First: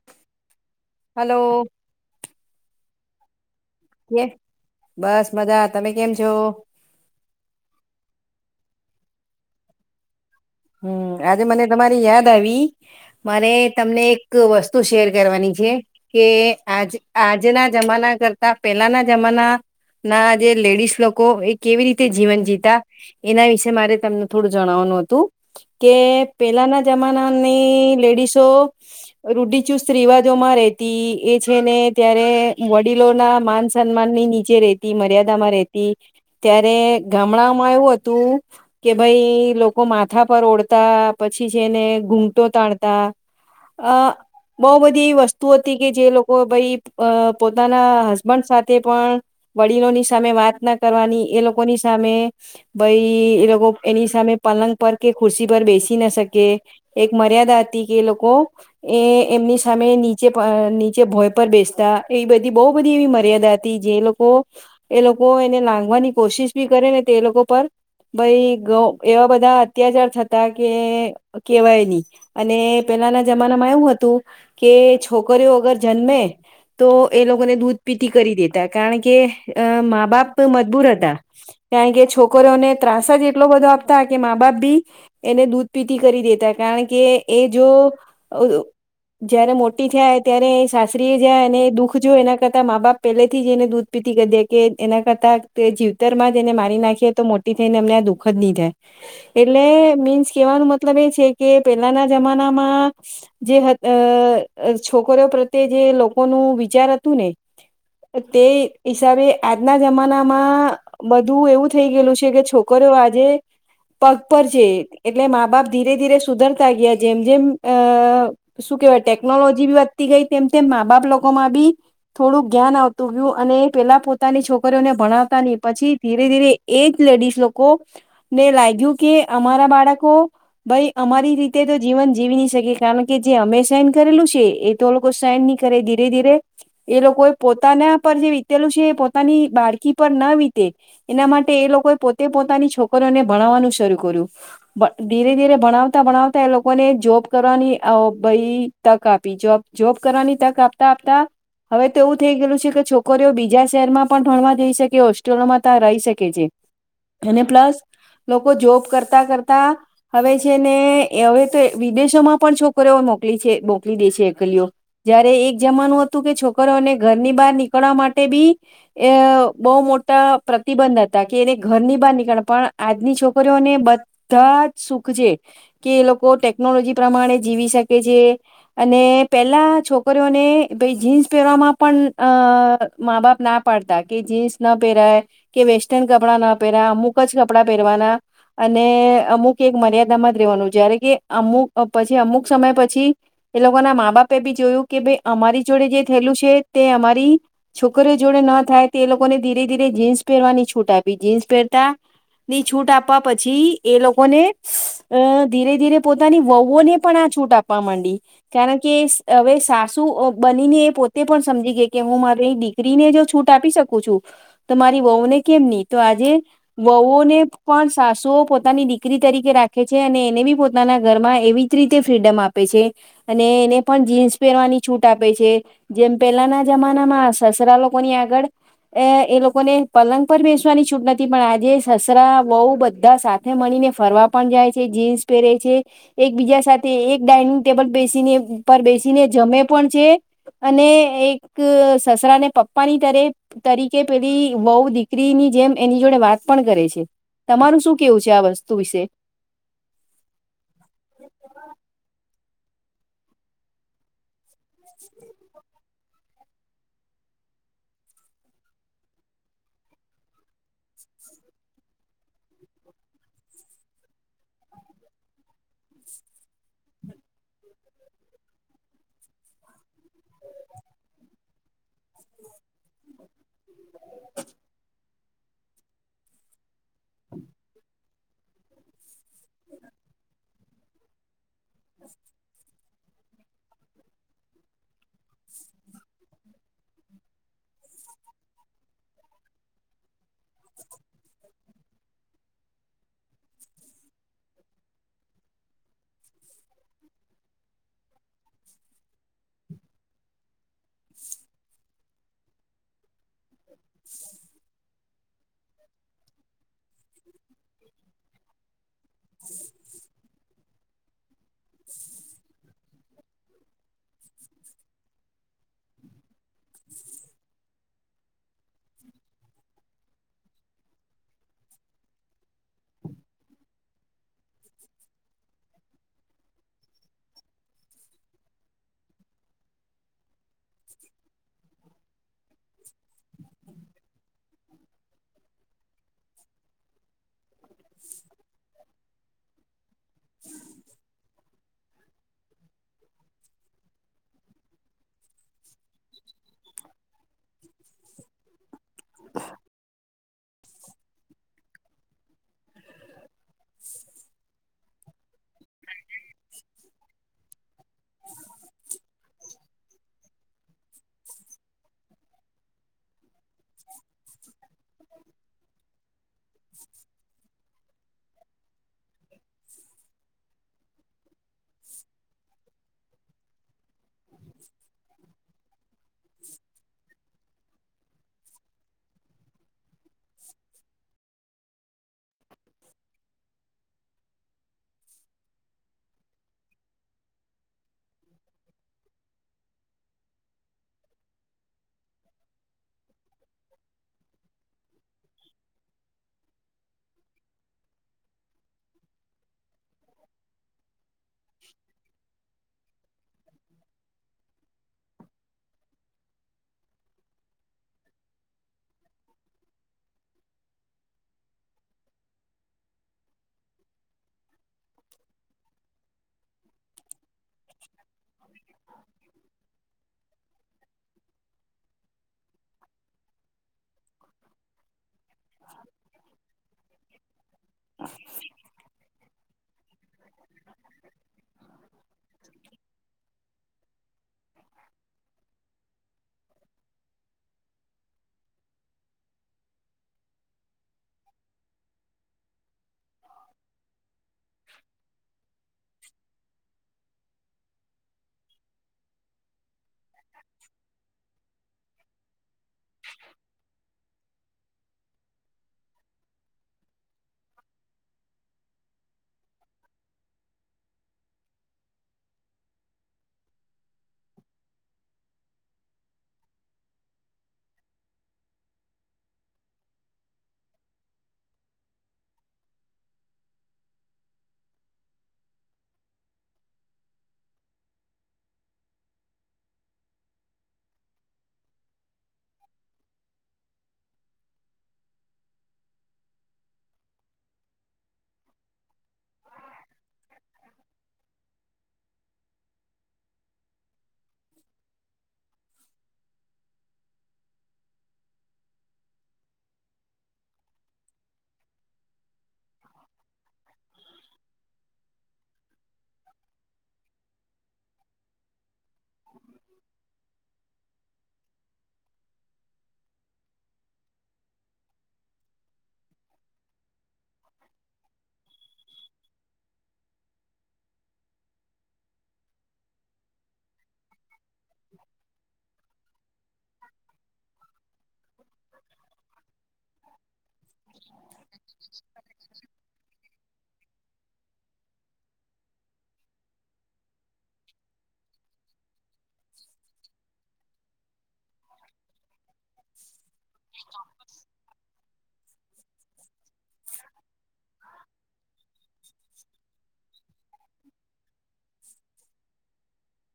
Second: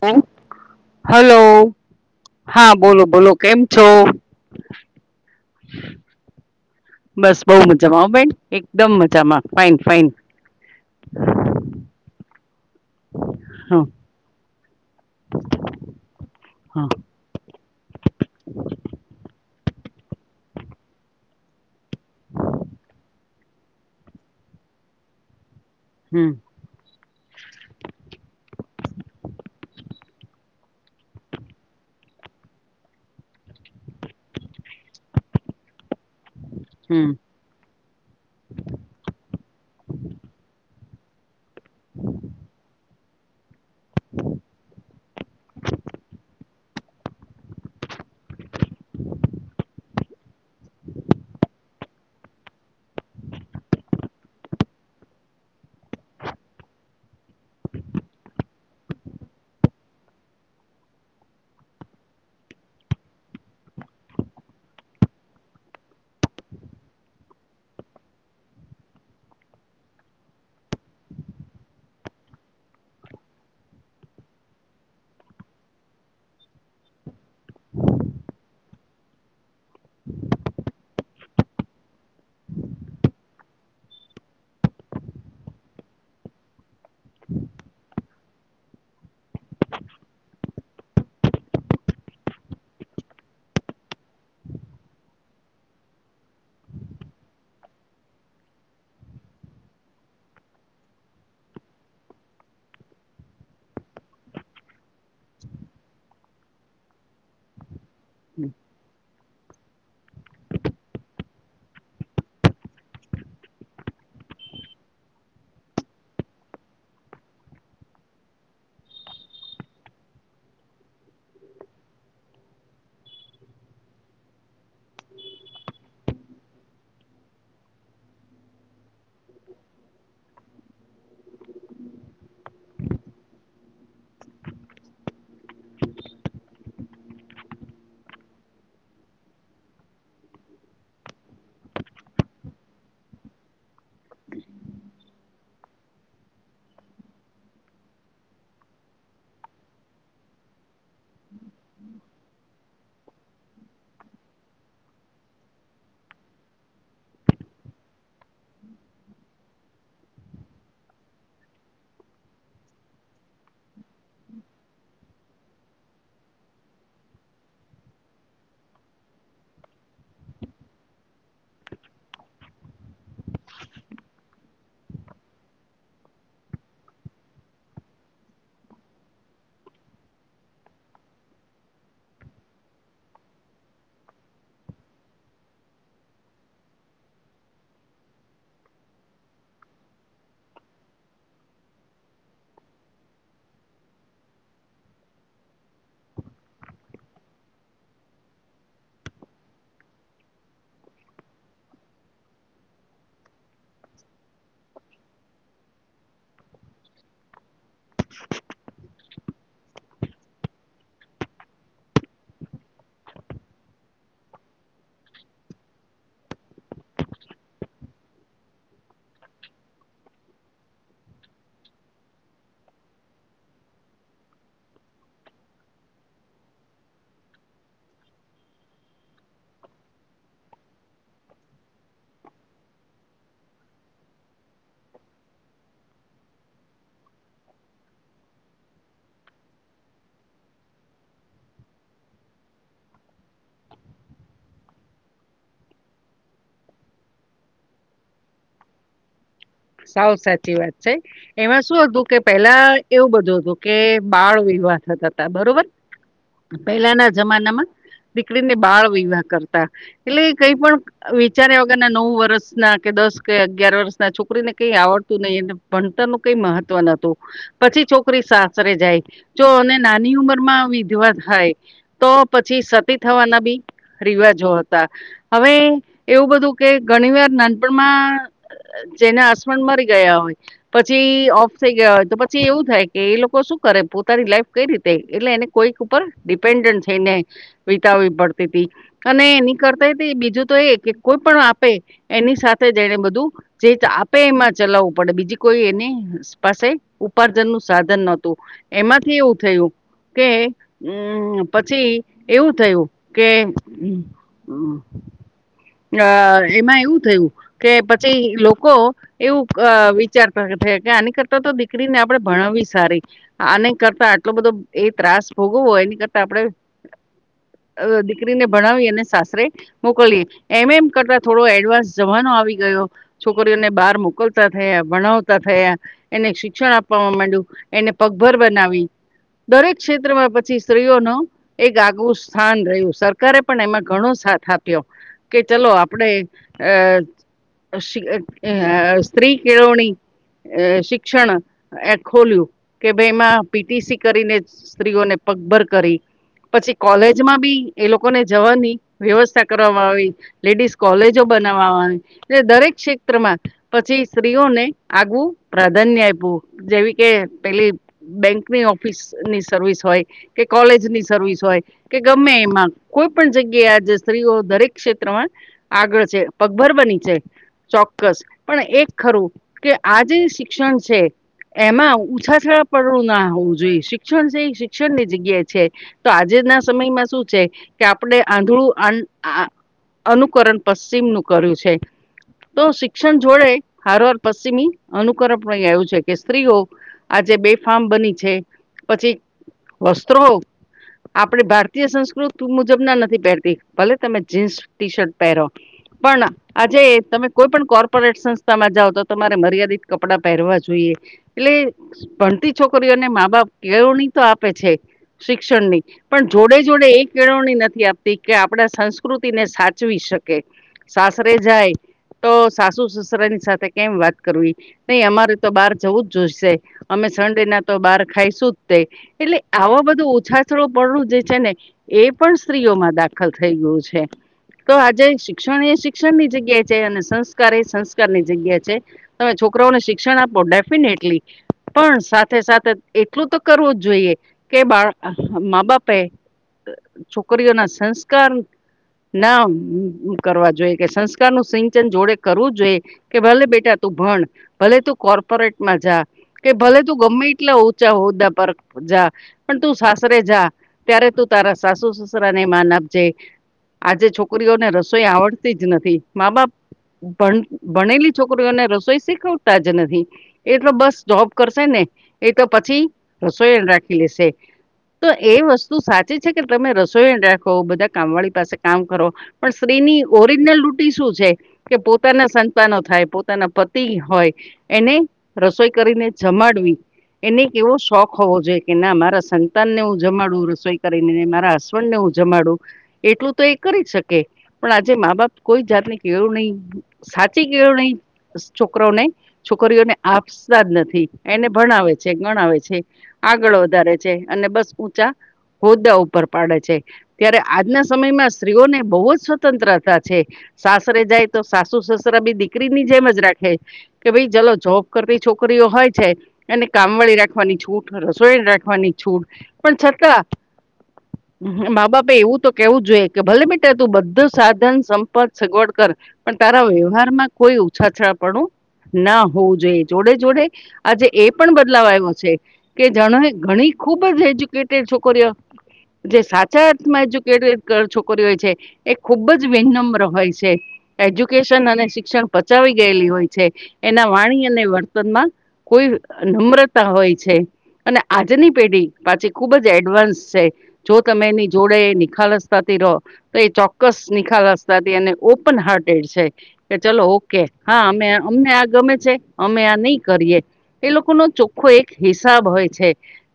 Hello hello હા બોલો બોલો કેમ છો? કે બસ મજા તમે કેમ છો? બસ બો મજામાં ઓ બેન એકદમ મજામાં ફાઇન ફાઈન હમ આજે મને તમારી યાદ આવી મારે હ હ તમને એક વસ્તુ શેર કરવાની છે, કે હમ આજ આજના જમાના કરતા પેલાના જમાના ના જે લેડીસ લોકો એ કેવી રીતે જીવન જીવતા એના વિશેે મારે તમને થોડું જણાવવાનું હતું. કે હમ પેલાના જમાનાની લેડીસો રૂઢિચુસ્ત રિવાજોમાં રેતી એ છે, ને ત્યારે વડીલો ના માન સન્માન ની ચે રેતી મર્યાદામાં રેતી ત્યારે હમ. ગામડામાં એવું હતું કે ભાઈ લોકો માથા પર ઓઢતા પછી જેને ઘૂઘટો તાણતા અ બો બધી એવી વસ્તુ હતી કે જે લોકો ભઈ અ પોતાના હસબન્ડ સાથે પણ વડીલોની સામે વાત ના કરવાની એ લોકોની સામે ભાઈ એ લોકો એની સામે પલંગ પર કે ખુરશી પર બેસી ના શકે એક મર્યાદા હતી કે લોકો એ એમની સામે નીચે નીચે ભોય પર બેસતા એવી બધી બો બધી એવી મર્યાદા હતી જે લો કો એ લોકો એને લંગવાની કોશિશ બી કરે ને તે એ લોકો પર ભાઈ ગ એવા બધા અત્યાચાર થતા કે કહેવાયની અને પેલાના જમાનામાં એવુ હતું. કે છોકરીઓ અગર જન્મે તો એ લોકોને દૂધ પીતી કરી દેતા કારણ કે અ મા બાપ મજબૂર હતા. કારણ કે છોકરીઓને ત્રાસ જ એટલો બધો આપતા કે મા બાપ બી એને દૂધ પીતી કરી દેતા કારણ કે એ જો [unintelligible] જયારે મોટી થાય ત્યારે સાસરીએ જાય અને દુઃખ જો એના કરતા મા બાપ પહેલેથી જઈને દુ પીતિ કર દે કે એના કરતા જીવતરમાં જ એને મારી નાખીએ તો મોટી થઈ ને એમને દુઃખ જ ની થાય. એટલે મીન્સ કેવાનો મતલબ એ છે, કે પેલાના જમાનામાં જે હ અ છોકરીઓ પ્રત્યે જે લોકોનું વિચાર હતુંને તે હિસાબે આજના જમાનામાં બધું એવું થઈ ગયેલું છે, કે છોકરીઓ આજે પગ પર છે, એટલે માં બાપ ધીરે ધીરે સુધરતા ગયા જેમ જેમ અ શું કહેવાય ટેકનોલોજી ભી વધતી ગઈ તેમ તેમ માંબાપ લોકોમાં બી થોડુંક જ્ઞાન આવતું ગયું અને પેલા પોતાની છોકરીઓને ભણાવતા ની પછી ધીરે ધીરે એ લેડીસ લોકો ને લાગ્યું કે અમારા બાળકો ભાઈ અમારી રીતે તો જીવન જીવી ન શકે કારણ કે જે અમે સાઈન કરેલું છે, એ તો લોકો સાઈન ની કરે ધીરે ધીરે એ લોકો એ પોતાના પર જે વીતેલું છે, એ પોતાની બાળકી પર ના વીતે એના માટે એ લોકોએ પોતે પોતાની છોકરીઓને ભણાવવાનું શરૂ કર્યું. ભ ધીરે ધીરે ભણાવતા ભણાવતા એ લોકોને જોબ કરવાની ઓ ભાઈ તક આપી જોબ જોબ કરવાની તક આપતા આપતા હવે તેવુ થઈ ગેલું છે, કે છોકરીઓ બીજા શહેરમાં પણ ભણવા જઈ શકે હોસ્ટેલોમાં ત્યાં રહી શકે છે. અને પ્લસ કો જોબ કરતાં કરતાં હવે છે, ને હવે તો વિદેશોમાં પણ છોકરીઓ મોકલી છે, મોકલી દે છે, એકલીઓ જયારે એક જમાનું હતું કે છોકરોને ઘરની બહાર નીકળવા માટે બી એ બો મોટા પ્રતિબંધ હતા કે એને ઘરની બહાર નીકળે પણ આજની છોકરીઓ ને બધા જ સુખ છે. કે એ લોકો ટેકનોલોજી પ્રમાણે જીવી શકે છે. અને પહેલા છોકરીઓને ભાઈ જીન્સ પહેરવામાં પણ અ માં -બાપ ના પાડતા કે જીન્સ ન પેરાય. કે વેસ્ટર્ન કપડાંના પેરા અમુક જ કપડાં પહેરવાના. અને અમુક એક મર્યાદામાં જ રહેેવાનું જ્યારે કે અમુક પછી અમુક સમય પછી એ લોકો ના માં -બાપે ભી જોયું કે ભાઈ અમારી જોડે જે થયેલું છે, તે અમારી છોકરીઓ જોડે ન થાય તે લોકોને ધીરે- ધીરે જીન્સ પહેરવાની છૂટ આપી જીન્સ પહેરતાં ની છૂટ આપવા પછીએ લોકોને અ ધીરે- ધીરે પોતાની વવુઓને પણઆ છૂટ આપા માંડી કારણ કે હવે સાસુ બનીને એ પોતે પણ સમજી ગઈ કે હું મારી દીકરીને જો છૂટ આપી શકું છું તો મારી વહુને કેમ નહીં તો આજે વહુઓને પણ સાસુઓ પોતાની દીકરી તરીકે રાખે છે, અને એને ભી પોતાના ઘરમાં એવી જ રીતે ફ્રીડમ આપે છે. અને એને પણ જીન્સ પહેરવાની છૂટ આપે છે. જેમ પેલાના જમાનામાં સસરા લોકોની આગળ એ એ લોકોને પલંગ પર બેસવાની છૂટ નથી પણ આજે સસરા વહુ બધા સાથે મળીને ફરવા પણ જાય છે જીન્સ પહેરે છે. એકબીજા સાથે એક ડાઇનિંગ ટેબલ બેસીને પર બેસીને જમે પણ છે. અને એક સસરાને પપ્પાની દરે તરીકે પેલી વહુ દીકરીની જેમ એની જોડે વાત પણ કરે છે. તમારું શું કેવું છે, આ વસ્તુ વિશે સાવ સાચી વાત છે. એમાં શું હતું કે પેલા એવું બધું હતું કે બાળ- વિવાહ થતા હતા બરોબર. પહેલાના જમાનામાં દીકરીને બાળ- વિવાહ કરતાં. એટલે કંઈપણ વિચાર્યા વગરના નવ વર્ષના કે દસ કે અગિયાર વર્ષના છોકરીને કઈ આવડતું નહીં અને ભણતરનું કંઈ મહત્વ નોતું. પછી છોકરી સાસરે જાય જો અને નાની ઉંમર માં વિધવા થાય. તો પછી સતી થવાના બી રિવાજો હતા. હવે એવું બધું કે ઘણી વાર નાનપણમાં જેના હસબન્ડ મરી ગયા હોય પછી ઓફ થઈ ગયા હોય તો પછી એવું થાય કે એ લોકો શું કરે પોતાની લાઈફ રીતે એટલે એને કોઈક ઉપર ડિપેન્ડન્ટ થઈ ને વિતાવવી પડતી તી અને એની કરતા બીજું તો એ કે કોઈ પણ આપે એની સાથે જઈ ને બધું જે આપે એમાં ચલાવવું પડે બીજી કોઈ એની પાસે ઉપાર્જન નું સાધન નતું. એમાં એવું થયું કે હમ્મ પછી એવું થયું કે અ એમાં એવું થયું કે પછી લોકો એવું વિચારતા થયા કે આની કરતા તો દીકરીને આપણે ભણાવવી સારી. આની કરતા આટલો બધો એ ત્રાસ ભોગવો એની કરતા આપડે [inaudible] અ દીકરીને ભણાવી અને સાસરે મોકલીએ એમ એમ કરતા થોડો એડવાન્સ જમાનો આવી ગયો. છોકરીઓને બહાર મોકલતા થયા ભણાવતા થયા. એને શિક્ષણ આપવાવામાં માંડ્યું એને પગભર બનાવી- - દરેક ક્ષેત્રમાં પછી સ્ત્રીઓનો- - એક આગવું સ્થાન રહ્યું સરકારે પણ એમાં ઘણો સાથ આપ્યો- - કે ચલો આપણે અ સ્ત્રી કેળણી- - એ શિક્ષણ એ ખોલ્યું કે ભાઈ એમાં પીટીસી કરીને સ્ત્રીઓને- - પગભર કરી પછી કોલેજમાં બી એ લોકોને જવાની વ્યવસ્થા કરવામાં આવી. લેડિસ કોલેજો બનાવા- - એ દરેક ક્ષેત્રમાં પછી સ્ત્રીઓને આગવું પ્રાધાન્ય આપવું જેવી કે પેલી બેંકની ઓફિસની સર્વિસ હોય- - કે કોલેજ ની સર્વિસ હોય કે ગમે એમાં કોઈ પણ જગ્યા આજે સ્ત્રીઓ દરેક- - ક્ષેત્રમાં આગળ છે પગભર બની છે. ચોક્કસ પણ એક ખરું કે આ જે શિક્ષણ છે. એમાં ઉછા થળ પડું ના હોવું જોઈએ. શિક્ષણ છે એ શિક્ષણની જગ્યા છે તો આજે ના સમયમાં શું છે. કે આપણે આંધળું- - અનુકરણ પશ્ચિમ નું કર્યું છે. તો શિક્ષણ જોડે હારવાર પશ્ચિમી અનુકરણ પણ આવ્યું છે કે સિરિયા - - આજે બે ફાર્મ બની છે પછી વસ્ત્રો- - આપડી ભારતીય સંસ્કૃતિ ત મુજબ ના નથી પહેરતી ભલે તમે જીન્સ ટી શર્ટ પહેરો- - પણ- - આજે તમે કોઈ પણ કોર્પોરેટ સંસ્થામાં જાઓ તો તમારે મર્યાદિત કપડાં પહેરવા જોઈએ. એટલે ભણતી છોકરીઓને મા બાપ કેવણી તો આપે છે. શિક્ષણ ની પણ જોડે જોડે એ કેળવણી નથી આપતી કે આપણા સંસ્કૃતિ ને- - સાચવી શકે સાસરે જાય. તો સાસુ સસરાની સાથે કેમ વાત કરવી- - નહી તો બહાર જવું જ જોઈશે અમે સનડે ના તો બાર- - ખાઈશું તે એટલે આવા બધું ઉછાચરો જે છે ને એ પણ- - સ્ત્રીઓમાં દાખલ થઈ ગયું છે. તો આજે શિક્ષણ એ શિક્ષણ ની જગ્યા છે અને સંસ્કાર એ સંસ્કાર ની જગ્યા છે તમે છોકરી- - છોકરાઓને શિક્ષણ આપો ડેફિનેટલી પણ સાથે સાથે એટલું તો કરવું જ જોઈએ- - કે બાળ મા બાપે છોકરીઓના સંસ્કાર- - નામ કરવા જોઈએ કે સંસ્કાર નું સિંચન જોડે કરવું જ જોઈએ. કે ભલે બેટા તું ભણ ભલે તું કોર્પોરેટ માં જા કે ભલે તું ગમે એટલા ઊંચા હોદ્દા પર જા. પણ તું સાસરે જા ત્યારે તું તારા સાસુ સસરા ને માન આપજે. આજે છોકરીઓને રસોઈ આવડતી જ નથી મા બાપ પણ ભણેલી છોકરીઓને રસોઈ શીખવતા જ નથી. એ તો બસ જોબ કરશે ને એ તો પછી રશોયણ રાખી લેશે તો એ વસ્તુ સાચી છે કે તમે રશોયણ રાખો બધા કામવાળી પાસે કામ કરો પણ સ્ત્રીની ઓરિજિનલ ડુટી શું છે? કે પોતાના સંતાનો થાય પોતાના પતિ હોય. એને રસોઈ કરીને જમાડવી. એને એવો શોખ હોવો જોઈએ કે ના મારા સંતાનને હું જમાડું રસોઈ કરીને ને મારા હસ બન્ડને હું જમાડું એટલું તો એ કરી શકે પણ આજે મા બાપ કોઈ જાતની કેળું નહી સાચી કેળું નહી છોકરોને છોકરીઓને આપસા જ નથી એને ભણાવે છે, ગણાવે છે. આગળ વધારે છે અને બસ ઊંચા હોદ્દા ઉપર પાડે છે, ત્યારે આજના સમયમાં સ્ત્રીઓને બોહુ જ સ્વતંત્રતા છે. સાસરે જાય તો સાસુ-સસરા બી દીકરીની જેમ જ રાખે. કે ભાઈ જલો જોબ કરતી છોકરીઓ હોય છે. એને કામવાળી રાખવાની છૂટ, રસોઈન રાખવાની છૂટ પણ છતાં મા-બાપે એવું તો કેહવું જ જોઈએ કે ભલે બેટા તું બધું સાધન, સંપદ, સગવડ કર પણ તારા વ્યવહારમાં કોઈ ઉછાછા પણું ના હોવું જોઈએ. જોડે-જોડે આજે એ પણ બદલાવ આઈવો છે. કે જાણો એ ઘણી ખુબ જ એજયુ કેટેડ છોકરીઓ જે સાચા અર્થમાં એજ્યુકેટેડ ક ર્યું હોય છે એ ખુબ જ વિનમ્ર હોય છે. એજ્યુકેશન અને શિક્ષણ પચાવી ગયેલી હોય છે. એના વાણી અને વર્તનમાં કોઈ નમ્રતા હોય છે. અને આજની પેઢી પાછી ખુબ જ એડવાન્સ શે. જો તમે એની જોડે નિખાલસતાથી રહો તો એ ચોક્કસ નિ ખાલસતાથી અને ઓપન હાર્ટેડ છે. કે ચલો ઓકે હા અમે અમને આ ગમે અમે આ નહી કરીએ. એ લોકોનો ચોખ્ખો એક હિસાબ હોય છે.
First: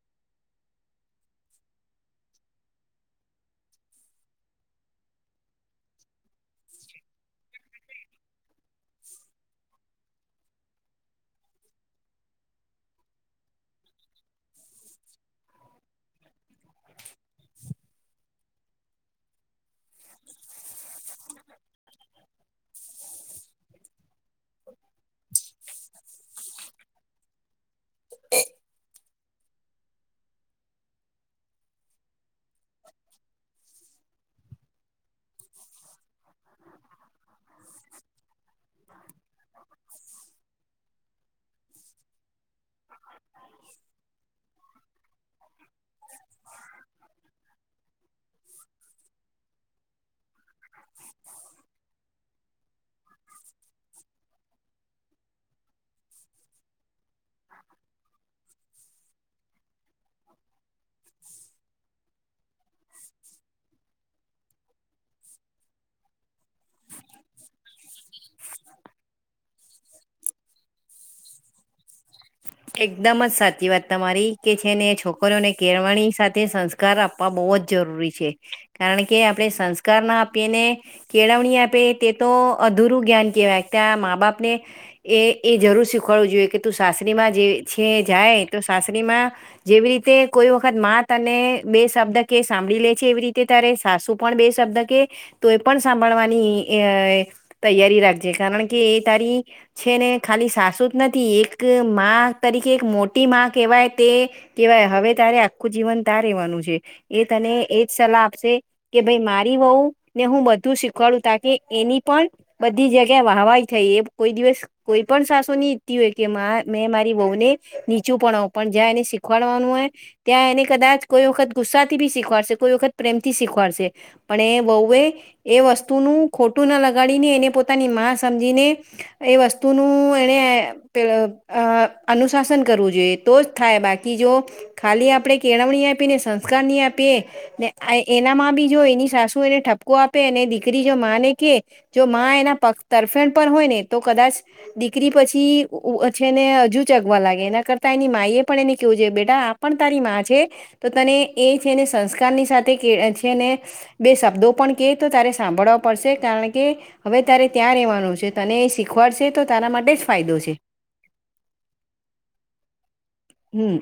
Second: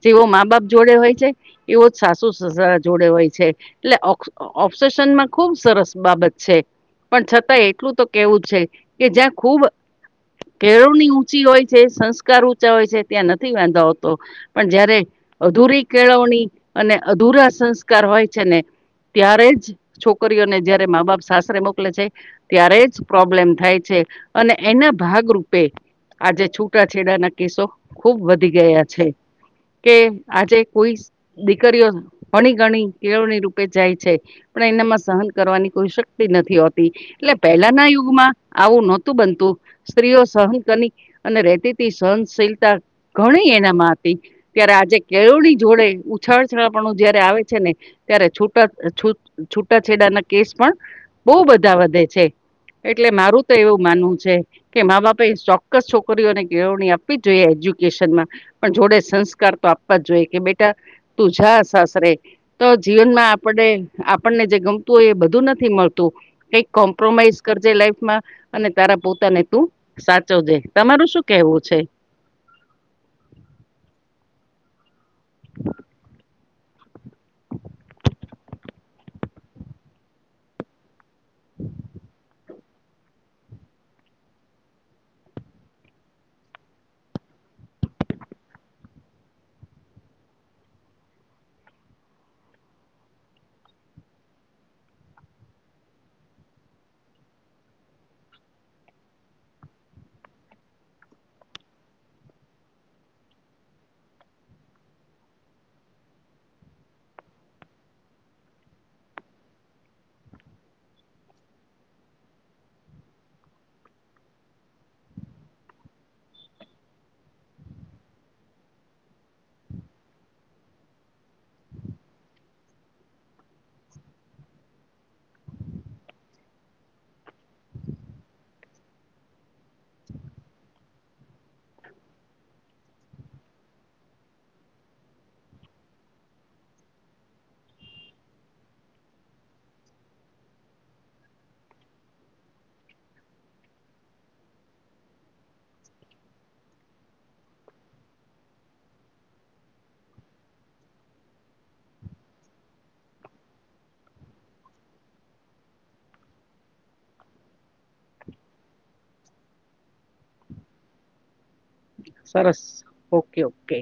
જેવો મા-બાપ જોડે હોય છે એવો સાસુ-સસરા જોડે હોય છે એટલે [unintelligible] ઓપ્સેેશનમાં ખુબ સરસ બાબત છે. પણ છતાં એટલું તો કેવું છે કે જ્યાં ખુબ કેળવણી ઊંચી હોય છે, સંસ્કાર ઊંચા હોય છે ત્યાં નથી વાંધો આવતો. પણ જયારે અધૂરી કેળવણી અને અધૂરા સંસ્કાર હોય છે ને ત્યારે જ છોકરીઓને જયારે મા-બાપ સાસરે મોકલે છે. ત્યારે જ પ્રોબ્લેમ થાય છે અને એના ભાગરૂપે આજે છૂટાછેડાના કેસો ખુબ વધી ગયા છે. કે આજે કોઈ દીકરીઓ ભણી ગણી કેળવણી રૂપે જાય છે પણ એનામાં સહન કરવાની કોઈ શક્તિ નથી હોતી. એટલે પહેલાના યુગમાં આવું નહોતું બનતું. સ્ત્રીઓ સહન કની અને રેહતી તી સહનશીલતા ઘણી એનામાં હતી. ત્યારે આજે કેળવણી જોડે ઉછાળછળાપણું જયારે આવે છે ને ત્યારે છૂટા છૂટ-છૂટાછેડાના કેસ પણ બહુ બધા વધે છે. એટલે મારું તો એવું માનવું છે કે મા-બાપે ચોક્કસ છોકરીઓને કેેળવણી આ પવી જોઈએ એજ્યુકેશનમાં પણ જોડે સંસ્કાર તો આપવા જ જોએ કે બેટા તું જા સાસરે તો જીવનમાં આ પડે આપણને જે ગમતું હોય એ બધું નથી મળતું કઈક કોમ્પ્રોમાઈઝ કરજે લાઈફમાં અને તારા પોતાને તું સાચવજે. તમારું શું કેવું છે? એકદમ જ સાચી વાત તમારી કે છે ને છોકરીને કેળવણી સાથે સંસ સંસ્ કાર આપવા બહુ જ જરૂરી છે કારણ કે આપણે સંસ્કાર ના આપીને કેળવણી આપે તે તો અધૂરું ગ્યાન કહેવાય ત્યાં મા-બાપને એ એ જરૂર શીખવાડવું જોઈએ કે તું સાસરીમાં જે છે જાય તો સાસરીમાં જેવી રીતે કોઈ વખત મા તને બે શબ્દ કે સાંભળી લે છે, એવી રીતે તારે સાસુ પણ બે શબ્દ કે, તો એ પણ સાંભળવાની અ એ તૈયારી રાખજે, કારણ કે એ તારી છેને ખાલી સાસુજ નથી, એક મા તરીકે એક મોટી માં કહેવાય તે કેહેવાય, હવે તારે આખું જીવન તા રહેવાનું છે. એ તને એજ સલાહ આપશે. કે ભાઈ, મારી વહુ ને હું બધું શીખવાડું, તા કે એની પણ બધી જગ્યા વાહવાય થઈ, એ કોઈ દિવસ કોઈ પણ સાસુ ની ઇચ્છતી હોય કે મા મે મા બહુ ને નીચું પણ અવ, પણ જ્યાં એને શીખવાડવાનું હોય ત્યાં એને કદાચ કોઈ વખત ગુસ્સાથી બી શીખવાડશે, કોઈ વખત પ્રેમથી શીખવાડશે. પણ એ બઉએ એ વસ્તુનું ખોટું ના લગાડીને, એને પોતાની માં સમજીને એ વસ્તુનું એને પેલો અ અનુશાસન કરવું જોઈએ, તો જ થાય, બાકી જો ખાલી આપણેે કેળવણી આપીએ, ને સંસ્કાર ની આપીએ. ને આ એનામાં બી જો એની સાસુ એને ઠપકો આપે, અને દીકરી જો માં ને કે જો માં એના પગ તરફેણ પર હોયને, તો કદાચ દીકરી પછી ઉ છે ને હજુજ ચગવા લાગે, એના કરતાં એની માઈએ પણ એને કેવું જોઈએ, બેટા આ પણ તારી મા છે. તો તને એ છેને સંસ્કારની સાથે કે છે ને બે શબ્દો પણ કે, તો તારે સાંભળવા પડશે, કારણ કે હવે તારે ત્યાં રહેવાનું છે, તને એ શીખવાડશે તો તારા માટે જ ફાયદો છે. સરસ ઓકે ઓકે, હમ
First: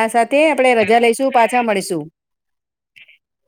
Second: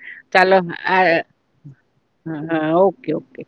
આ સાથે ચાલો આપણે રજા આ લઈશું પાછા મળીશું હા, ઓકે ઓકે.